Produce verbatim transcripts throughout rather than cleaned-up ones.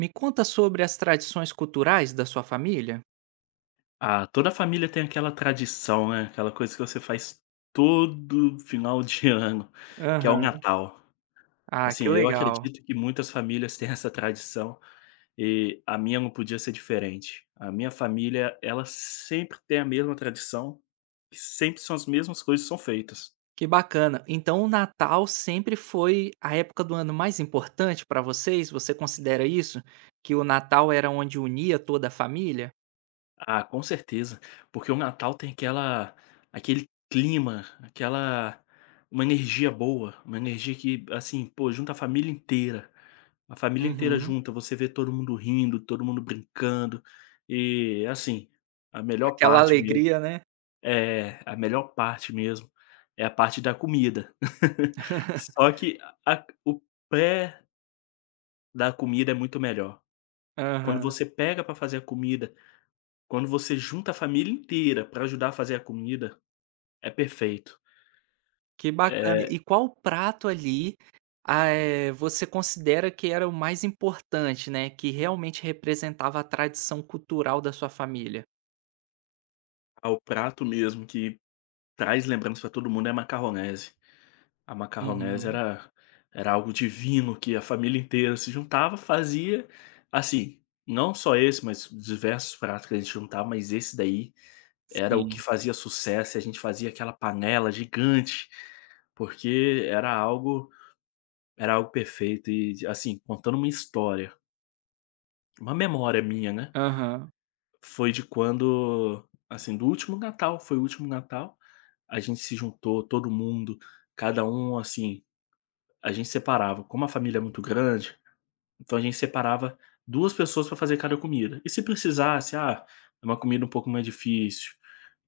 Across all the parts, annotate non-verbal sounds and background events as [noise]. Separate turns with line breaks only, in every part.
Me conta sobre as tradições culturais da sua família?
Ah, toda família tem aquela tradição, né, aquela coisa que você faz todo final de [laughs] ano, que é o
Aham.
Natal.
Ah, que
Assim, eu
legal.
acredito que muitas famílias têm essa tradição e a minha não podia ser diferente. A minha família, ela sempre tem a mesma tradição, e sempre são as mesmas coisas que são feitas.
Que bacana. Então o Natal sempre foi a época do ano mais importante para vocês? Você considera isso? Que o Natal era onde unia toda a família?
Ah, com certeza, porque o Natal tem aquela aquele clima, aquela uma energia boa, uma energia que, assim, pô, junta a família inteira. A família inteira
Uhum.
junta, você vê todo mundo rindo, todo mundo brincando, e, assim, a melhor
Aquela
parte mesmo.
alegria, né?
É, a melhor parte mesmo é a parte da comida. [laughs] Só que a o pré da comida é muito melhor. Quando
Aham.
você pega para fazer a comida, quando você junta a família inteira para ajudar a fazer a comida, é perfeito.
Que bacana. E
É,
qual prato ali, ah, eh, você considera que era o mais importante, né, que realmente representava a tradição cultural da sua família?
ah, o prato mesmo que traz lembrança para todo mundo é macarronese. A macarronese
Uhum.
era era algo divino que a família inteira se juntava, fazia, assim, não só esse, mas diversos pratos que a gente juntava, mas esse daí era o que
Sim.
fazia sucesso e a gente fazia aquela panela gigante, porque era algo era algo perfeito e, assim, contando uma história, uma memória minha, né,
Aham.
foi de quando, assim, do último Natal, foi o último Natal, a gente se juntou todo mundo, cada um, assim. A gente separava, como a família é muito grande, então a gente separava duas pessoas para fazer cada comida. E se precisasse, ah, é uma comida um pouco mais difícil,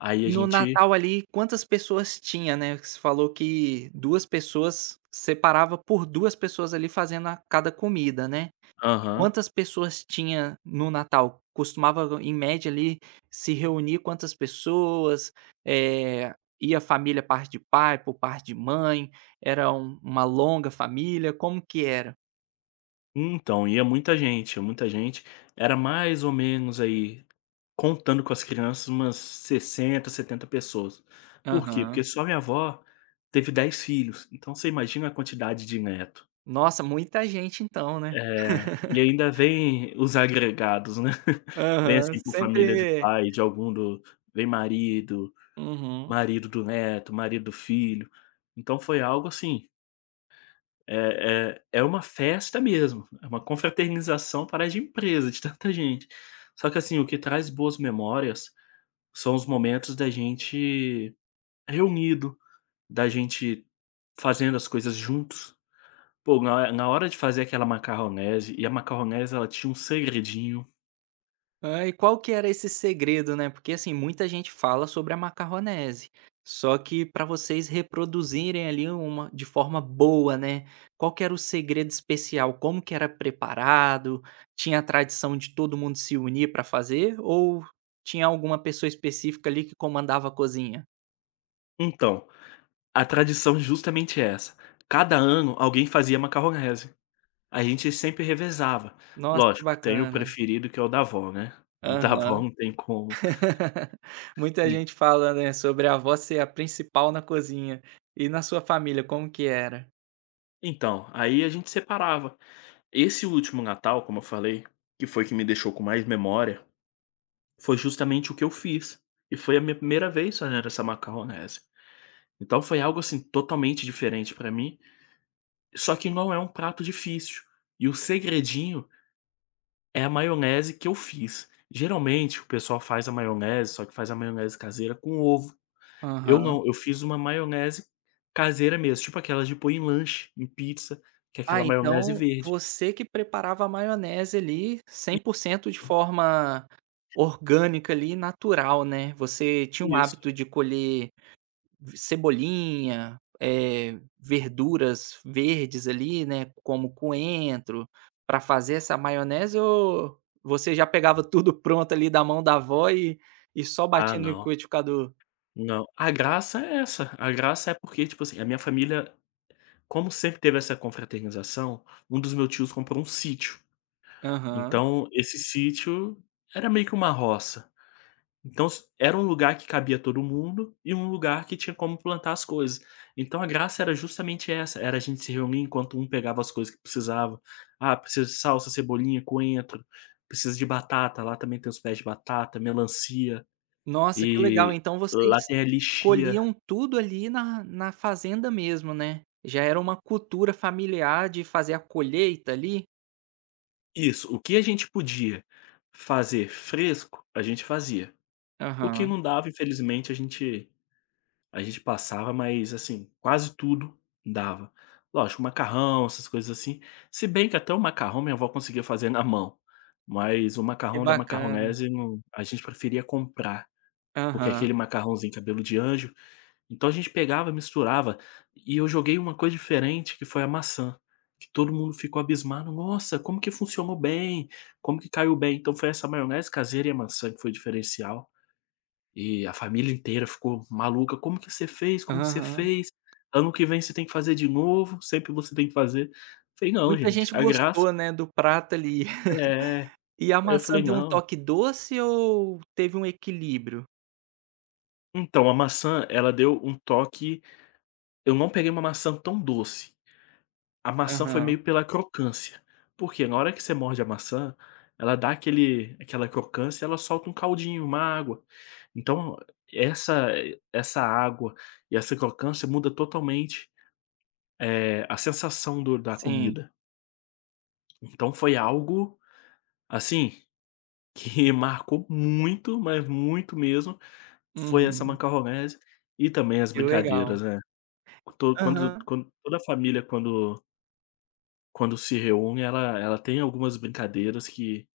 aí a
E no
gente.
Natal ali, quantas pessoas tinha, né? Você falou que duas pessoas separava, por duas pessoas ali fazendo a cada comida, né?
Aham.
Quantas pessoas tinha no Natal? Costumava em média ali se reunir quantas pessoas? Eh, Ia família parte de pai, por parte de mãe? Era um uma longa família? Como que era?
Então, ia muita gente, ia muita gente. Era mais ou menos aí, contando com as crianças, umas sessenta, setenta pessoas. Por quê?
Aham.
Porque só minha avó teve dez filhos, então você imagina a quantidade de neto.
Nossa, muita gente então, né?
É, e ainda vem os agregados, né. [laughs] Vem,
Aham,
assim, por família de
sempre,
pai, de algum do vem marido,
uhum.
marido do neto, marido do filho. Então foi algo assim, é é é uma festa mesmo, é uma confraternização, parece de empresa, de tanta gente. Só que, assim, o que traz boas memórias são os momentos da gente reunido, da gente fazendo as coisas juntos. Pô, na na hora de fazer aquela macarronese. E a macarronese ela tinha um segredinho.
Ah, e qual que era esse segredo, né? Porque assim, muita gente fala sobre a macarronese, só que para vocês reproduzirem ali uma de forma boa, né? Qual que era o segredo especial? Como que era preparado? Tinha a tradição de todo mundo se unir para fazer ou tinha alguma pessoa específica ali que comandava a cozinha?
Então, a tradição é justamente é essa. Cada ano alguém fazia macarronese. A gente sempre revezava.
Nossa, que
Lógico, tem o
bacana.
preferido que é o da avó, né. O da avó
Aham.
não tem como.
[laughs] Muita
En
gente fala, né, sobre a avó ser a principal na cozinha. E na sua família, como que era?
então, aí a gente separava. Esse último Natal, como eu falei, que foi que me deixou com mais memória, foi justamente o que eu fiz. E foi a minha primeira vez fazendo essa macarronese. Então foi algo, assim, totalmente diferente pra mim, só que não é um prato difícil. E o segredinho é a maionese que eu fiz. Geralmente o pessoal faz a maionese, só que faz a maionese caseira com ovo. Eu
Aham.
não, eu fiz uma maionese caseira mesmo, tipo aquelas de pôr em lanche, em pizza, que é
Ah,
aquela maionese
então
verde.
você que preparava a maionese ali cem por cento de forma orgânica ali, natural, né. Você tinha um
Isso.
hábito de colher v cebolinha, eh, verduras verdes ali, né, como coentro, para fazer essa maionese ou você já pegava [laughs] tudo pronto ali da mão da avó e e só
Ah,
batia no
não,
liquidificador?
não. A graça é essa, a graça é porque, tipo assim, a minha família, como sempre teve essa confraternização, um dos meus tios comprou um sítio.
Aham.
Então esse sítio era meio que uma roça. Então s era um lugar que cabia todo mundo e um lugar que tinha como plantar as coisas. Então a graça era justamente essa, era a gente se reunir enquanto um pegava as coisas que precisava. Ah, precisa de salsa, cebolinha, coentro, precisa de batata, lá também tem os pés de batata, melancia,
Nossa, que legal.
e
Então
lá
vocês
tem a lixia.
colhiam tudo ali na na fazenda mesmo, né? Já era uma cultura familiar de fazer a colheita ali?
Isso, o que a gente podia fazer fresco, a gente fazia. O que
Aham,
não dava, infelizmente, a gente A gente passava, mas, assim, quase tudo dava. Lógico, macarrão, essas coisas assim. Se bem que até o macarrão minha avó conseguia fazer na mão, mas o
que
macarrão da
bacana.
macarronese não, a gente preferia comprar, porque é
Aham,
aquele macarrãozinho cabelo de anjo. Então a gente pegava, misturava, e eu joguei uma coisa diferente que foi a maçã, que todo mundo ficou abismado: "Nossa, como que funcionou bem? Como que caiu bem?". Então foi essa maionese caseira e a maçã que foi o diferencial. E a família inteira ficou maluca: "Como que você fez? Como que você
aham.
fez? Ano que vem você tem que fazer de novo, sempre você tem que fazer". Falei: "Não,
Muita
gente,
gente
a graça".
gostou, né, do prato ali.
É.
[laughs] E a
Aí eu
maçã
falei:
deu um
"Não".
toque doce ou teve um equilíbrio?
Então, a maçã, ela deu um toque. Eu não peguei uma maçã tão doce. A maçã foi
Aham,
meio pela crocância, porque na hora que você morde a maçã, ela dá aquele aquela crocância, ela solta um caldinho, uma água. Então essa essa água e essa crocância muda totalmente Eh, a sensação do da
sim.
comida. Então foi algo, assim, que [laughs] marcou muito, mas muito mesmo, foi essa
Uhum,
macarronese e também as
que legal.
brincadeiras, né. To quando
Aham.
quando toda a família quando quando se reúne, ela ela tem algumas brincadeiras que...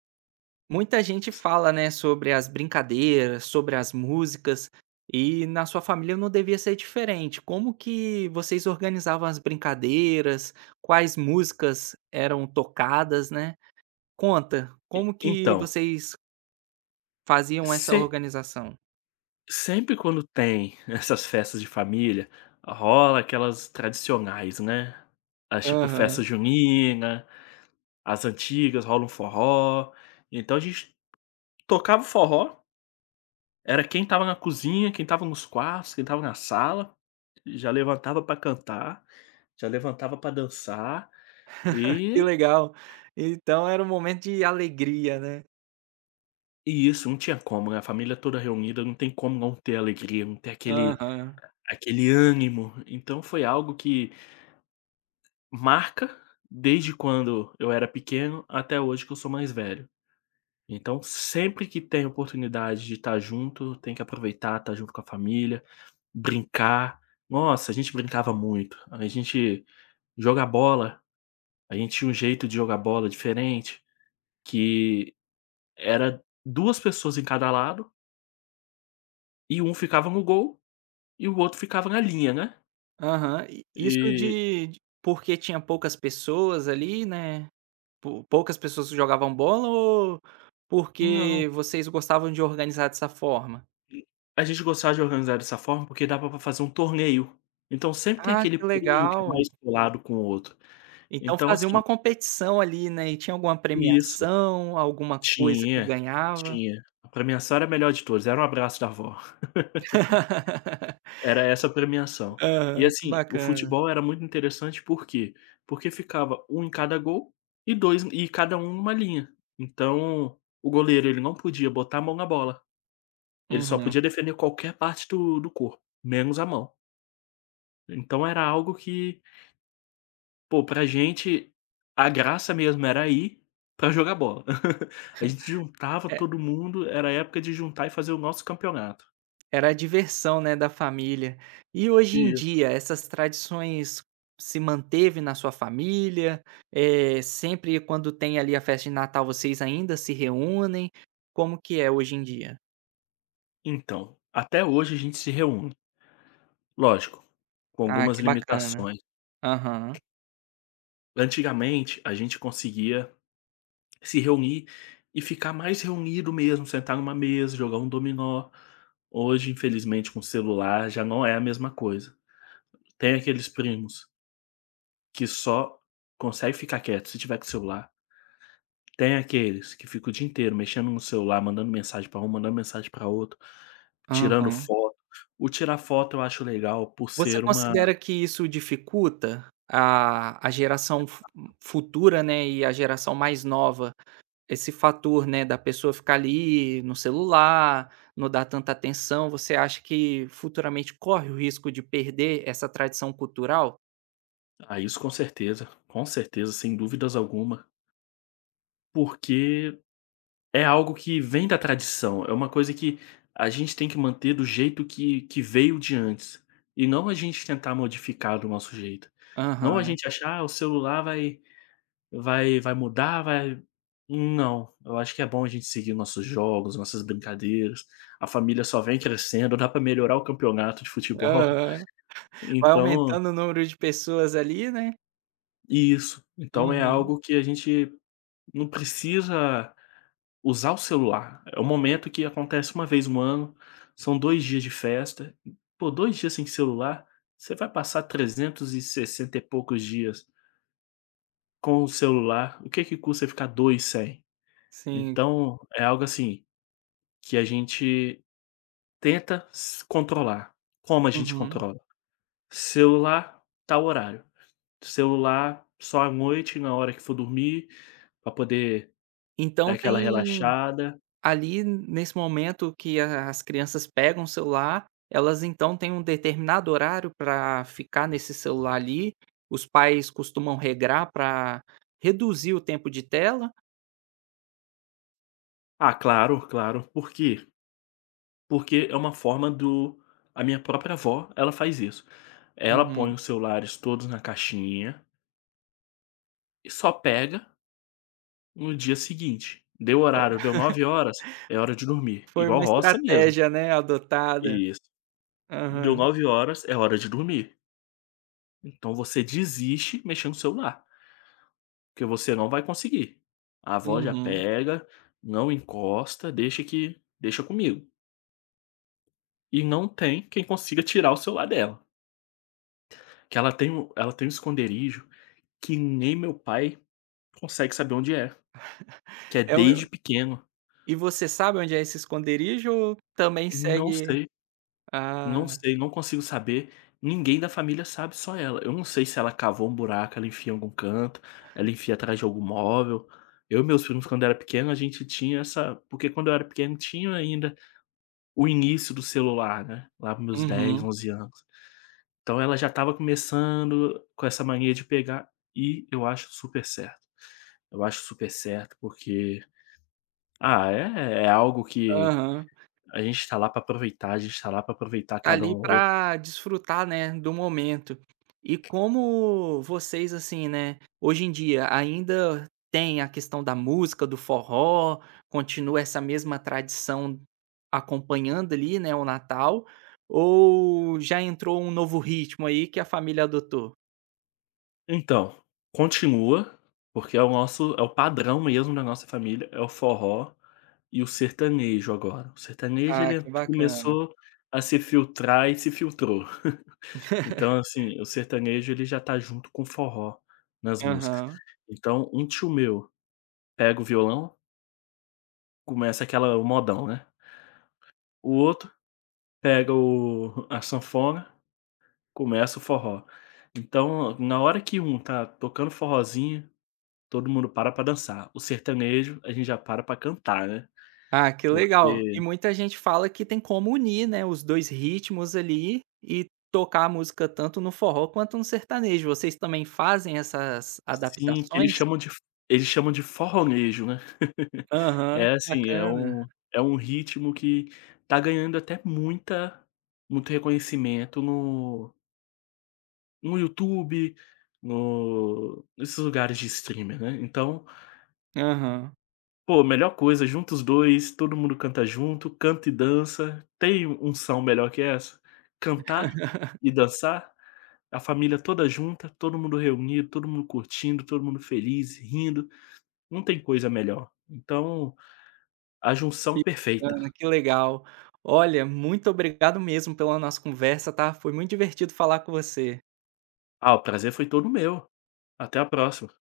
Muita gente fala, né, sobre as brincadeiras, sobre as músicas, e na sua família não devia ser diferente. Como que vocês organizavam as brincadeiras? Quais músicas eram tocadas, né? Conta, como que
Então,
vocês faziam essa
se
organização?
sempre quando tem [laughs] essas festas de família, rola aquelas tradicionais, né, as tipo
Aham,
festa junina, as antigas, rola um forró, então a gente tocava forró, era quem estava na cozinha, quem estava nos quartos, quem estava na sala, já levantava para cantar, já levantava para dançar,
que
e
legal. Então era um momento de alegria, né?
e isso, não tinha como, né, a família toda reunida, não tem como não ter alegria, não ter aquele
Aham,
aquele ânimo. Então foi algo que marca desde quando eu era pequeno até hoje que eu sou mais velho. Então, sempre que tem oportunidade de estar junto, tem que aproveitar, estar junto com a família. Brincar. Nossa, a gente brincava muito. A gente jogar bola, a gente tinha um jeito de jogar bola diferente, que era duas pessoas em cada lado, e um ficava no gol, e o outro ficava na linha, né.
aham. E isso
E
de de- porque tinha poucas pessoas ali, né? Pou poucas pessoas jogavam bola ou
não,
porque vocês gostavam de organizar dessa forma?
a gente gostava de organizar dessa forma, porque dava pra fazer um torneio. Então sempre tem
Ah,
aquele
que
primo que é
legal.
mais colado com o outro.
Então
Então
fazia
assim,
uma competição ali, né, e tinha alguma
isso.
premiação, alguma coisa que
Tinha,
ganhava?
tinha. Pra minha, só era a melhor de todos, era um abraço da avó.
[laughs]
Era essa a premiação. E
Aham, que
assim, o
bacana.
futebol era muito interessante, por quê? Porque ficava um em cada gol e dois, e cada um numa linha. Então, o goleiro, ele não podia botar a mão na bola, ele só
Uhum.
podia defender qualquer parte do do corpo, menos a mão. Então era algo que, pô, pra gente, a graça mesmo era ir pra jogar bola. [laughs] A gente juntava
É,
todo mundo, era a época de juntar e fazer o nosso campeonato.
era a diversão, né, da família. E hoje em
Isso.
dia, essas tradições se manteve na sua família? É sempre quando tem ali a festa de Natal, vocês ainda se reúnem? Como que é hoje em dia?
Então, até hoje a gente se reúne. Lógico, com
Ah,
algumas
que bacana.
limitações.
Aham,
Antigamente, a gente conseguia se reunir e ficar mais reunido mesmo, sentar numa mesa, jogar um dominó. Hoje, infelizmente, com o celular já não é a mesma coisa. Tem aqueles primos que só consegue ficar quieto se tiver com o celular. Tem aqueles que ficam o dia inteiro mexendo no celular, mandando mensagem pra um, mandando mensagem pra outro, tirando
aham.
foto. O tirar foto eu acho legal por
Você
ser uma...
considera que isso dificulta a a geração fu futura, né, e a geração mais nova, esse fator, né, da pessoa ficar ali no celular, não dar tanta atenção, você acha que futuramente corre o risco de perder essa tradição cultural?
Ah, isso com certeza, com certeza, sem dúvidas alguma. Porque é algo que vem da tradição, é uma coisa que a gente tem que manter do jeito que que veio de antes, e não a gente tentar modificar do nosso jeito. Não a
Aham,
gente achar: "Ah, o celular vai vai vai mudar, vai". Não, eu acho que é bom a gente seguir nossos jogos, nossas brincadeiras, a família só vem crescendo, dá para melhorar o campeonato de futebol,
aham. Vai
então
aumentando o número de pessoas ali, né.
isso, então é
Uhum,
algo que a gente não precisa usar o celular. É um momento que acontece uma vez no ano, são dois dias de festa. Pô, dois dias sem celular, você vai passar trezentos e sessenta e sessenta e poucos dias com o celular, o que que custa ficar dois sem?
sim.
Então, é algo assim, que a gente tenta se controlar. Como a gente
Uhum.
controla? Celular, tal horário. Celular só à noite, na hora que for dormir, para poder dar
Então
aquela
tem
relaxada.
ali, nesse momento que a as crianças pegam o celular, elas então têm um determinado horário para ficar nesse celular ali. Os pais costumam regrar para reduzir o tempo de tela.
Ah, claro, claro, porque Porque é uma forma do a minha própria avó, ela faz isso. Ela
Uhum.
põe os celulares todos na caixinha e só pega no dia seguinte. Deu horário, deu nove horas, é hora de dormir,
Foi uma
igual roça mesmo.
estratégia, né, adotada.
Isso. Deu
Aham.
nove horas, é hora de dormir. Então você desiste mexendo no celular, porque você não vai conseguir. A avó já
Uhum.
pega, não encosta, deixa que deixa comigo. E não tem quem consiga tirar o celular dela, que ela tem um ela tem um esconderijo que nem meu pai consegue saber onde é, que é
É o
desde pequeno.
e você sabe onde é esse esconderijo ou também
Não
segue?
sei,
Ah,
não sei, não consigo saber. Ninguém da família sabe, só ela. Eu não sei se ela cavou um buraco, ela enfia em algum canto, ela enfia atrás de algum móvel. Eu e meus primos, quando era pequeno, a gente tinha essa... porque quando eu era pequeno tinha ainda o início do celular, né, lá para meus dez,
uhum,
onze anos. Então ela já estava começando com essa mania de pegar, e eu acho super certo. Eu acho super certo, porque ah, é é algo que
aham.
a gente está lá para aproveitar, a gente está lá para aproveitar cada um
Ali
ao outro.
para desfrutar, né, do momento. E como vocês, assim, né, hoje em dia ainda tem a questão da música, do forró, continua essa mesma tradição acompanhando ali, né, o Natal, ou já entrou um novo ritmo aí que a família adotou?
Então, continua, porque é o nosso, é o padrão mesmo da nossa família, é o forró e o sertanejo agora. O sertanejo,
Ah,
ele
que bacana.
começou a se filtrar e se filtrou. Então, assim, o sertanejo ele já tá junto com o forró nas músicas.
Aham.
Então, um tio meu pega o violão, começa aquela, o modão, né. O outro pega o a sanfona. Começa o forró. Então, na hora que um tá tocando forrozinho, todo mundo para pra dançar. O sertanejo, a gente já para pra cantar, né,
Ah, que legal. E
porque
muita gente fala que tem como unir, né, os dois ritmos ali e tocar a música tanto no forró quanto no sertanejo. Vocês também fazem essas
sim, eles
adaptações?
chamam de eles chamam de forronejo, né. [laughs]
Aham,
É
que
assim, é
bacana.
um é um ritmo que tá ganhando até muita muito reconhecimento no no YouTube, no nesses lugares de streamer, né, então
Aham,
pô, melhor coisa, junta os dois, todo mundo canta junto, canta e dança. Tem unção melhor que essa? Cantar e dançar, a família toda junta, todo mundo reunido, todo mundo curtindo, todo mundo feliz, rindo, não tem coisa melhor. Então, a junção
que
perfeita.
bacana, que legal. Olha, muito obrigado mesmo pela nossa conversa, tá? Foi muito divertido falar com você.
Ah, o prazer foi todo meu. Até a próxima.